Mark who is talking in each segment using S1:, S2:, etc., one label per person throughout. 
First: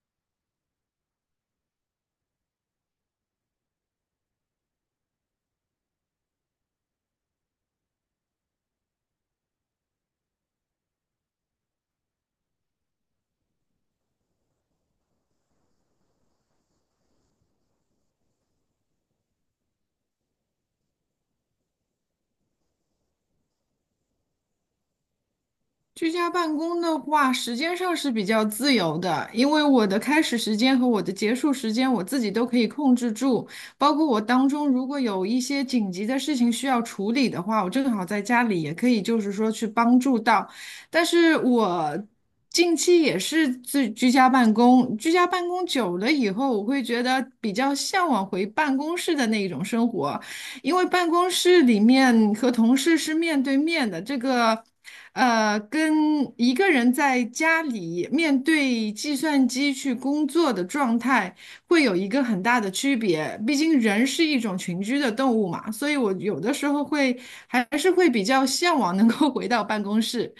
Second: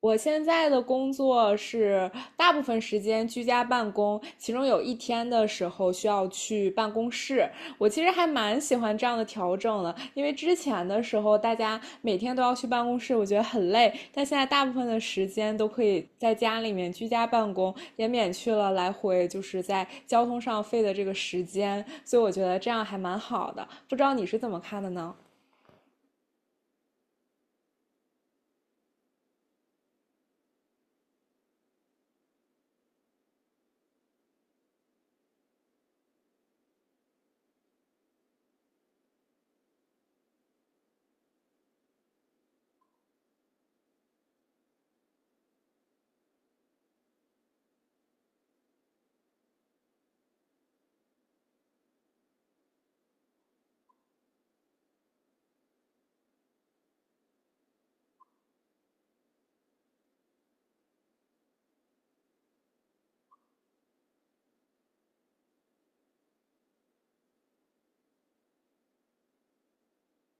S1: 我现在的工作是大部分时间居家办公，其中有一天的时候需要去办公室。我其实还蛮喜欢这样的调整的，因为之前的时候大家每天都要去办公室，我觉得很累。但现在大部分的时间都可以在家里面居家办公，也免去了来回就是在交通上费的这个时间，所以我觉得这样还蛮好的。不知道你是怎么看的呢？
S2: 居家办公的话，时间上是比较自由的，因为我的开始时间和我的结束时间我自己都可以控制住，包括我当中如果有一些紧急的事情需要处理的话，我正好在家里也可以就是说去帮助到。但是我近期也是自居家办公，居家办公久了以后，我会觉得比较向往回办公室的那一种生活。因为办公室里面和同事是面对面的，这个，跟一个人在家里面对计算机去工作的状态会有一个很大的区别。毕竟人是一种群居的动物嘛，所以我有的时候还是会比较向往能够回到办公室。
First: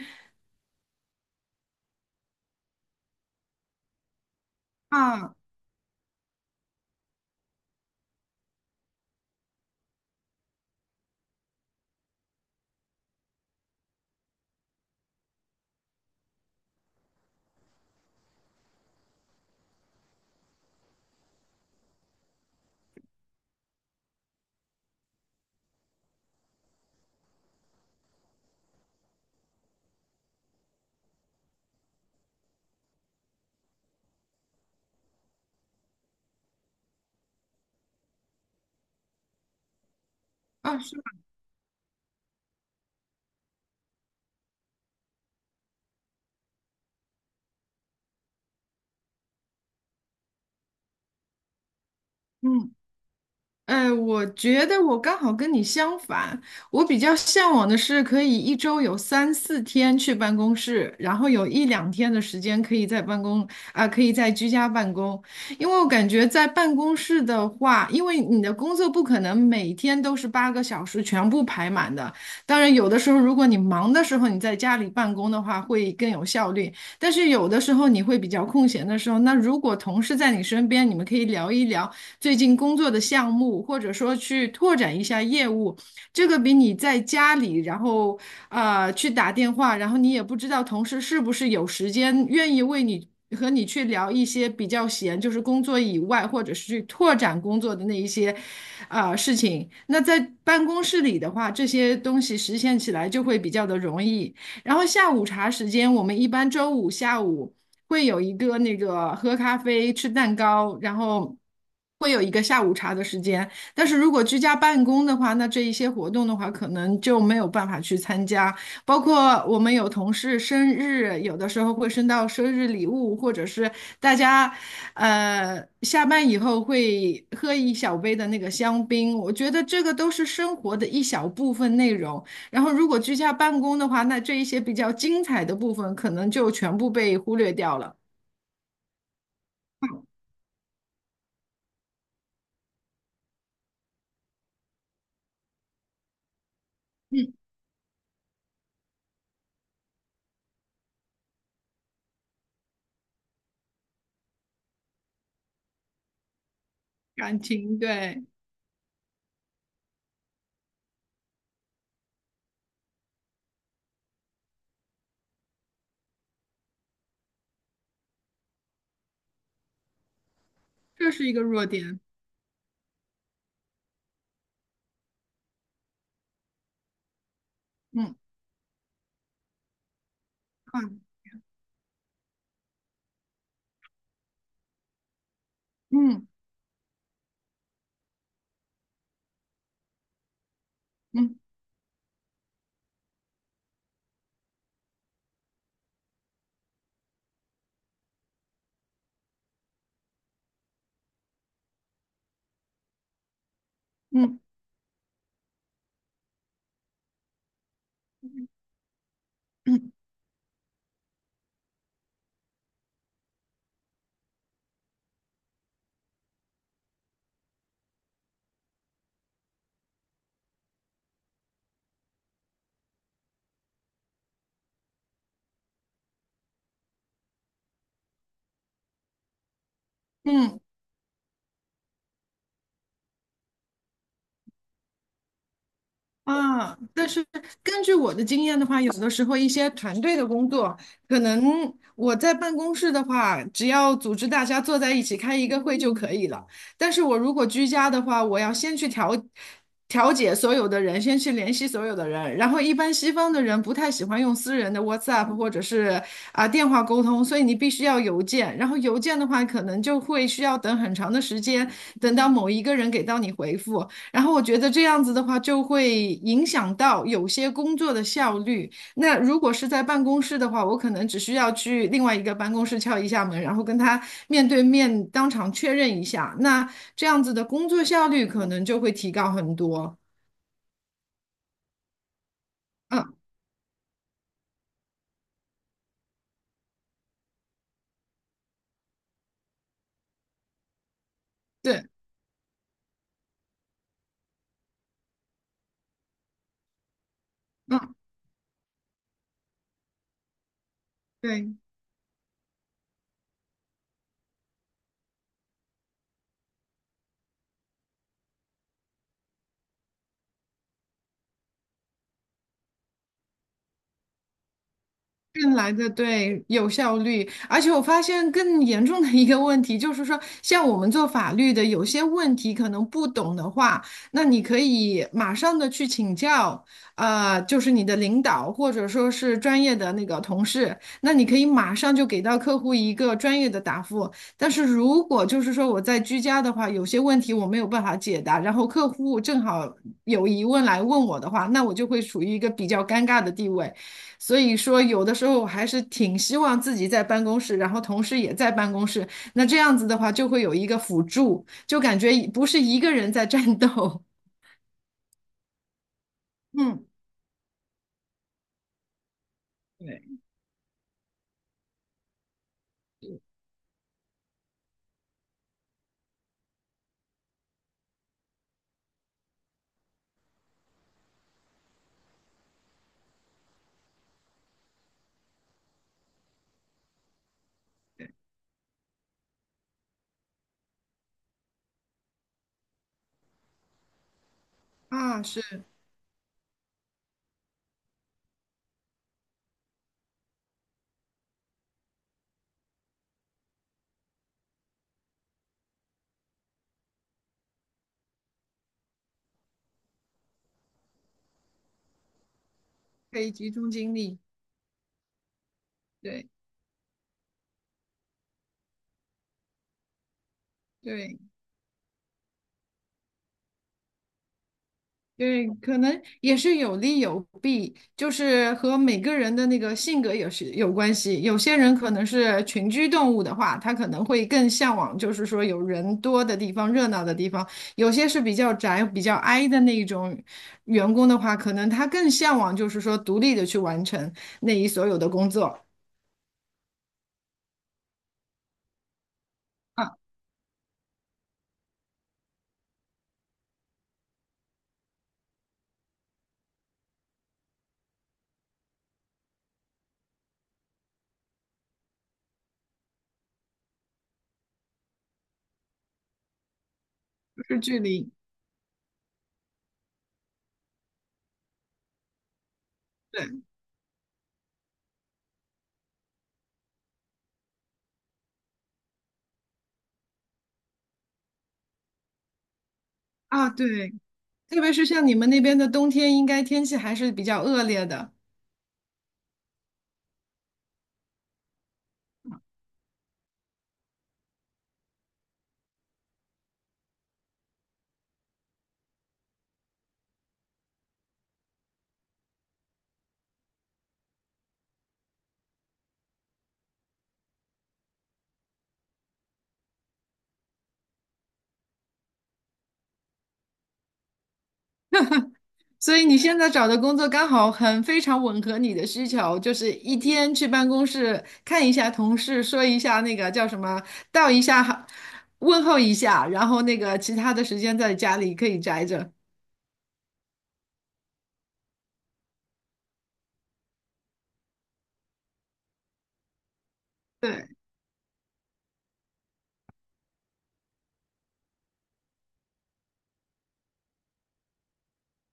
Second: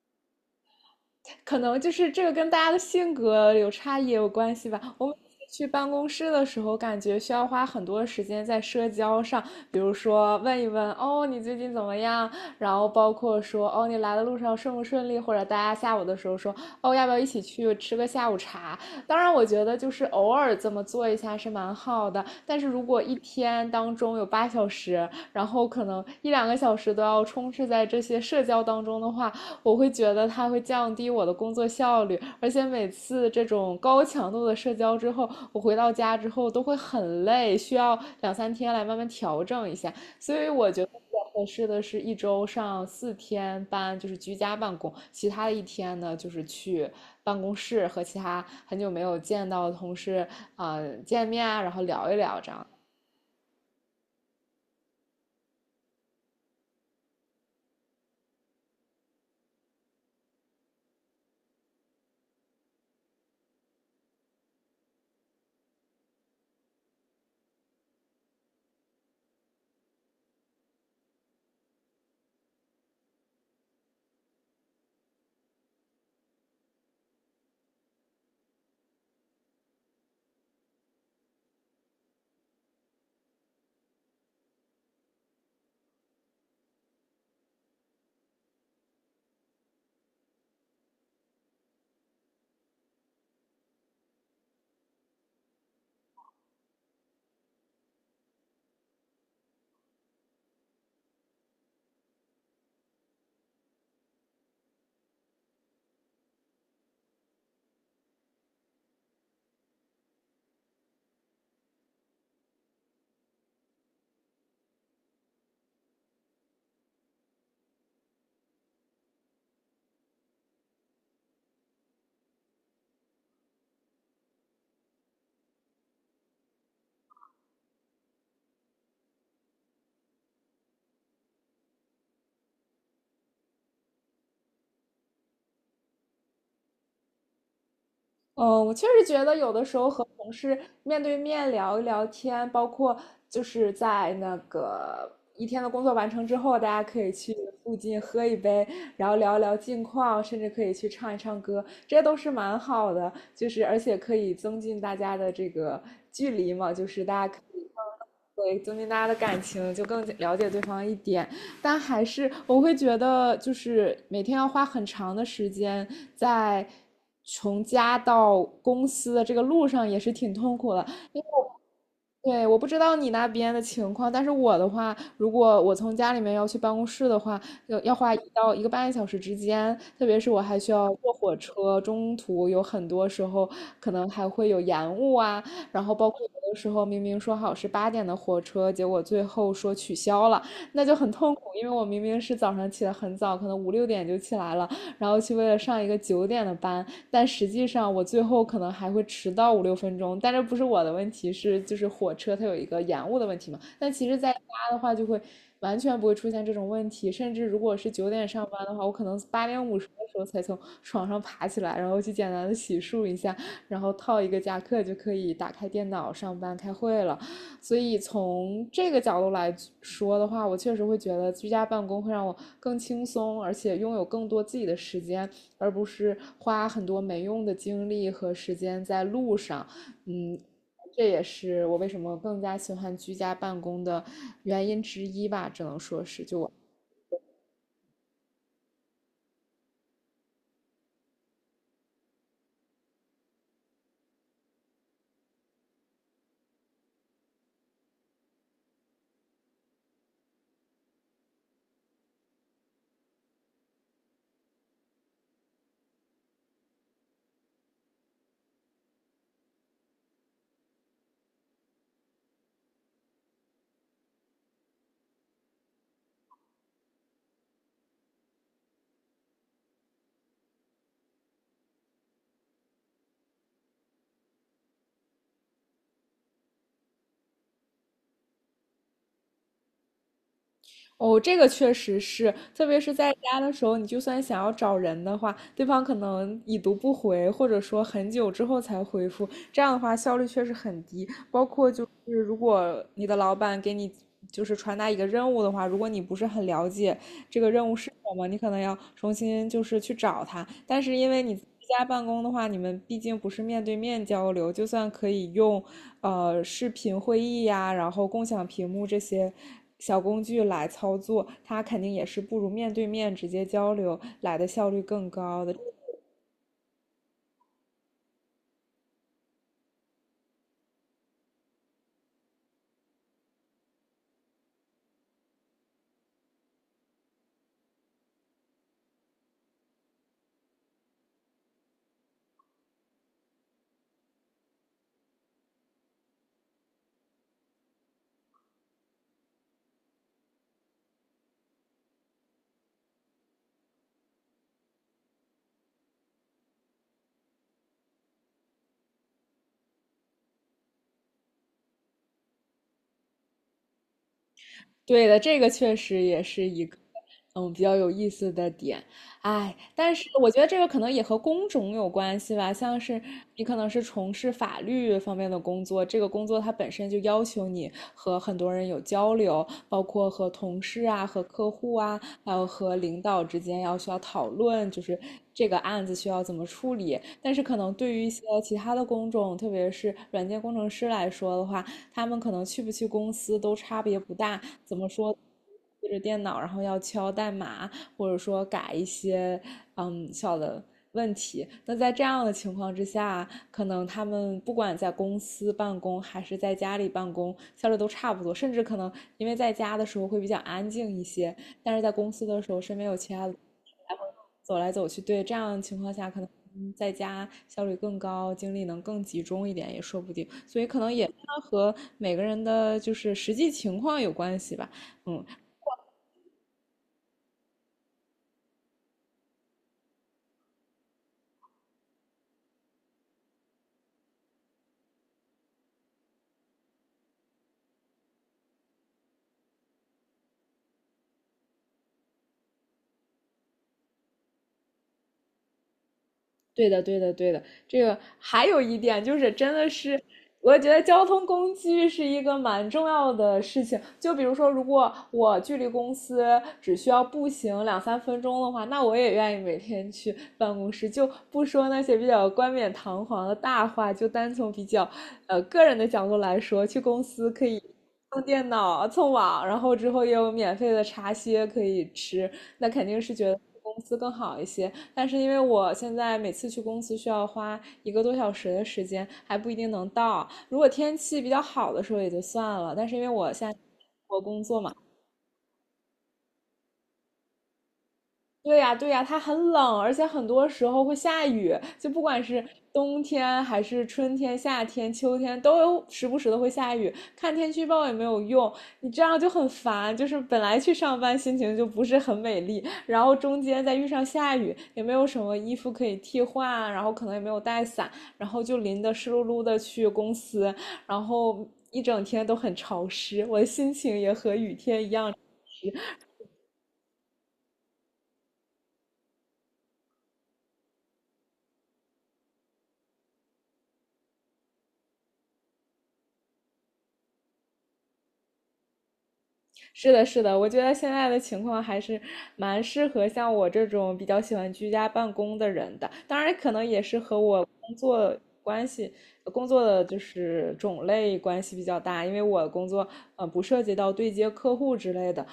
S1: 可能就是这个跟大家的性格有差异也有关系吧。我每
S2: 啊
S1: 次去办公室的时候，感觉需要花很多时间在社交上，比如说问一问哦你最近怎么样，然后包括说哦你来的路上顺不顺利，或者大家下午的时候说哦要不要一起去吃个下午茶。当然，我觉得就是偶尔这么做一下是蛮好的，但是如果一天当中有8小时，然后可能一两个小时都要充斥在这些社交当中的话，我会觉得它会降低我的工作效率，而且每次这种高强度的社交之后，我回到家之后都会很累，需要两三天来慢慢调整一下。所以我
S2: 啊，
S1: 觉得
S2: 是
S1: 比
S2: 吗？
S1: 较合适的是一周上4天班，就是居家办公，其他的一天呢就是去办公室和其他很久没有见到的同事啊、见面啊，然后聊一聊这样。
S2: 嗯。我觉得我刚好跟你相反，我比较向往的是可以一周有三四天去办公室，然后有一两天的时间可以在居家办公。因为我感觉在办公室的话，因为你的工作不可能每天都是8个小时全部排满的。当然，有的时候如果你忙的时候你在家里办公的话，会更有效率。但是有的时候你会比较空闲的时候，那如果同事在你身边，你们可以聊一聊。最近工作的项目，或者说去拓展一下业务，这个比你在家里，然后去打电话，然后你也不知道同事是不是有时间愿意为你和你去聊一些比较闲，就是工作以外，或者是去拓展工作的那一些事情。那在办公室里的话，这些东西实现起来就会比较的容易。然后下午茶时间，我们一般周五下午会有一个喝咖啡、吃蛋糕，然后会有一个下午茶的时间。但是如果居家办公的话，那这一些活动的话，可能就没有办法去参加。包括我们有同事生日，有的时候会升到生日礼物，或者是大家下班以后会喝一小杯的那个香槟。我觉得这个都是生活的一小部分内容。然后，如果居家办公的话，那这一些比较精彩的部分可能就全部被忽略掉了。
S1: 嗯，我确实觉得有的时候和同事面对面聊一聊天，包括就是在那个一天的工作完成之后，大家可以
S2: 嗯，
S1: 去附近喝一杯，然后聊一聊近况，甚至可以去唱一唱歌，这些都是蛮好的。就是而且可以增进大家的这个距离嘛，就是大家
S2: 感
S1: 可以
S2: 情，对，
S1: 对增进大家的感情，就更了解对方一点。但还是我会觉得，就是每天要花很长的时间在从家到公司的这个路上也是挺痛苦的。
S2: 这是一个弱点。
S1: 对，我不知道你那边的情况，但是我的话，如果我从家里面要去办公室的话，要花
S2: 嗯
S1: 一到一个半小时之间，特别是我还需
S2: 啊，
S1: 要坐火车，中途有很多时候可能还会有延误啊，然后包括
S2: 嗯
S1: 有的时候明明说好是8点的火车，结果最后说取消了，那就很痛
S2: 嗯
S1: 苦，因为我明明是早上起得很早，可能五六点就起来了，然后去为了上一个9点的班，但实际上我最后可能还会迟到五六分钟，但这不是我的问题，是就是火车它有一个延误的问题嘛。但其实在
S2: 嗯
S1: 家的话，就会完全不会出现这种问题，甚至如果是9点上班的话，我可能8点50
S2: 嗯
S1: 的时候才从床上爬起来，然后去简单的洗漱一下，然后套一个夹克就可以打开电脑上班开会了。所以从这个角度来说的话，我确实会觉得居家办公会让我更轻松，而且拥有更多自己的时间而不是花很多没用的精力和时间在路上。嗯，
S2: 嗯。
S1: 这也是我为什么更加喜欢居家办公的原因之一吧，只能说是就我。
S2: 啊，但是根据我的经验的话，有的时候一些团队的工作，可能我在办公室的话，只要组织大家坐在一起开一个会就可以了。但是我如果居家的话，我要先去调解所有的人，先去联系所有的人。然后一般西方的人不太喜欢用私人的 WhatsApp 或者是电话沟通，所以你必须要邮件。然后邮件的话，可能就会需要等很长的时间，等到某一个人给到你回复。然后我觉得这样子的话，就会影响到有些工作的效率。那如果是在办公室的话，我可能只需要去另外一个办公室敲一下门，然后跟他面对面当场确认一下，那这样子的工作效率可能就会提高很多。
S1: 哦，这个确实是，特别是在
S2: 嗯，
S1: 家的时候，你就算想要找人的话，对方可能已读不回，或者说很久之后才回复，这样的话效率确实很低。包括就
S2: 对，
S1: 是如果你的老板给你就是传达一个任务的话，如果你不是很了解这个任务是
S2: 嗯，
S1: 什么，你可能要重新就是去找他。但是因为你居
S2: 对。
S1: 家办公的话，你们毕竟不是面对面交流，就算可以用视频会议呀，然后共享屏幕这些小工具来操作，它肯定也是不如面对面直接交流来的效率更高
S2: 更
S1: 的。
S2: 来的对有效率，而且我发现更严重的一个问题就是说，像我们做法律的，有些问题可能不懂的话，那你可以马上的去请教，就是你的领导或者说是专业的那个同事，那你可以马上就给到客户一个专业的答复。但是如果就是说我在居家的话，有些问题我没有办法解答，然后客户正好有疑问来问我的话，那我就会处于一个比较尴尬的地位。所以说，有的时候我还是挺希望自己在办公室，然后同事也在办公室。那这样子的话，就会有一个辅助，就感觉不是一个人在战斗。
S1: 对的，这个确实也是 一个
S2: 嗯，
S1: 比较有意思的点。哎，但
S2: 对，
S1: 是我觉得这个可能也和工种有关系吧，像是你可能是从事法律方面的工作，这个工作它本身就要求你和很多人有交流，包括和同事啊、和客户啊，还有和领导之间要需要讨论，就是这个案子需要怎么处理。但是可能对于一些其他的工种，特别是软件工程师来说的话，他们可能去不去公司都差别不大。怎么说？
S2: 啊，是
S1: 对着电脑，然后要敲代码，或者说改一些小的问题。那在这样的情况之下，可能他们不管在公司办公还是在家里办公，效率都差不多，甚至可能因为在家的时候会比较安静一些，但是在公司的时候身边有其
S2: 可
S1: 他
S2: 以
S1: 的，
S2: 集中精力。
S1: 走来走去，对，这样的情况下可
S2: 对
S1: 能在家效率更高，精力能更集中一点，也说不定。所以可能也
S2: 对。
S1: 和每个人的就是实际情况有关系吧。嗯，
S2: 对，可能也是有利有弊，就是和每个人的那个性格也是有关系。有些人可能是群居动物的话，他可能会更向往，就是说有人多的地方、热闹的地方；有些是比较宅、比较 i 的那一种员工的话，可能他更向往就是说独立的去完成那一所有的工作。
S1: 对的，对的，对的。这个还有一点就是，真的
S2: 啊，
S1: 是，我觉得交通工具是一个蛮重要的事情。就比如说，如果我距离公司只需要步行两三分钟的话，那我也愿意每天去办公室。就不说那些比较冠冕堂皇的大话，就单从比较个人的角度来说，去公司
S2: 不
S1: 可
S2: 是
S1: 以
S2: 距离。
S1: 用电脑、蹭网，然后之后也有免费的茶歇可以吃，那肯定是觉
S2: 对
S1: 得公司更好一些。但是因为我现在每次去公司需要花一个多小时的时间，还不一定能到。如果天气比较好的时候也就算了，但是因为我
S2: 啊，
S1: 现在
S2: 对，
S1: 我工作
S2: 特别
S1: 嘛。
S2: 是像你们那边的冬天，应该天气还是比较恶劣的。
S1: 对呀，对呀，它很冷，而且很多时候会下雨，就不管是冬天还是春天、夏天、秋天，都有时不时的会下雨。看天气预报也没有用，你这样就很烦。就是本来去上班心情就不是很美丽，然后中间再遇上下雨，也没有什么衣服可以替换，然后可能也没有带伞，然后就淋得湿漉漉的去公司，然后一整天都很潮湿，我的心情也和雨天一样。
S2: 所以你现在找的工作刚好很非常吻合你的需求，就是一天去办公室看一下同事，说一下那个叫什么，道一下好，问候一下，然后其他的时间在家里可以宅着。
S1: 是的，是的，我觉得现在的情况还是蛮适合像我这种比较喜欢居家办公的人的。当然，可能也是和我
S2: 对，
S1: 工作关系、工作的就是种类关系比较大，因为我工作不涉及到对接客户之类的，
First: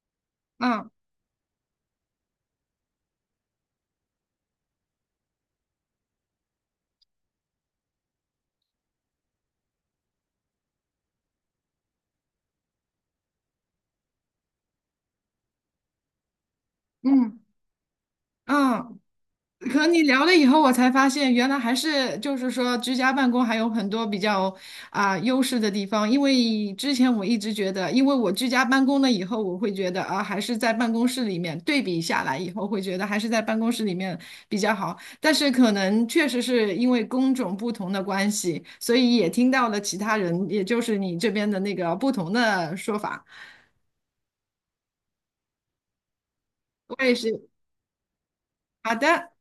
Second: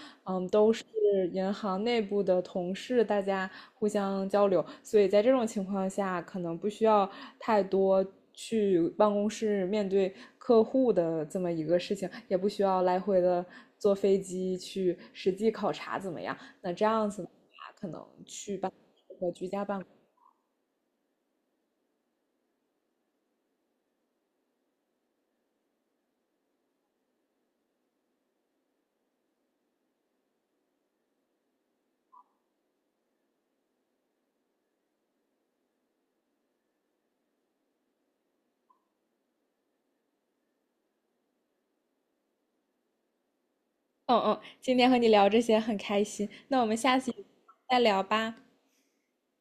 S1: 都是
S2: 嗯
S1: 银行内部的同事，大家互相交流，所以在这种情况下，可能不需要太多去办公室面对客户的这么一个事情，也不需要来回的坐飞机去实际考察怎么样。那这样子的
S2: 嗯
S1: 话，可能去办
S2: 嗯。
S1: 和居家办
S2: 和你
S1: 公。
S2: 聊了以后，我才发现原来还是就是说居家办公还有很多比较优势的地方。因为之前我一直觉得，因为我居家办公了以后，我会觉得啊，还是在办公室里面对比下来以后，会觉得还是在办公室里面比较好。但是可能确实是因为工种不同的关系，所以也听到了其他人，也就是你这边的那个不同的说法。
S1: 嗯嗯，今天和你聊这些很开心，那我们下
S2: 我
S1: 次
S2: 也是，
S1: 再聊吧。
S2: 好的。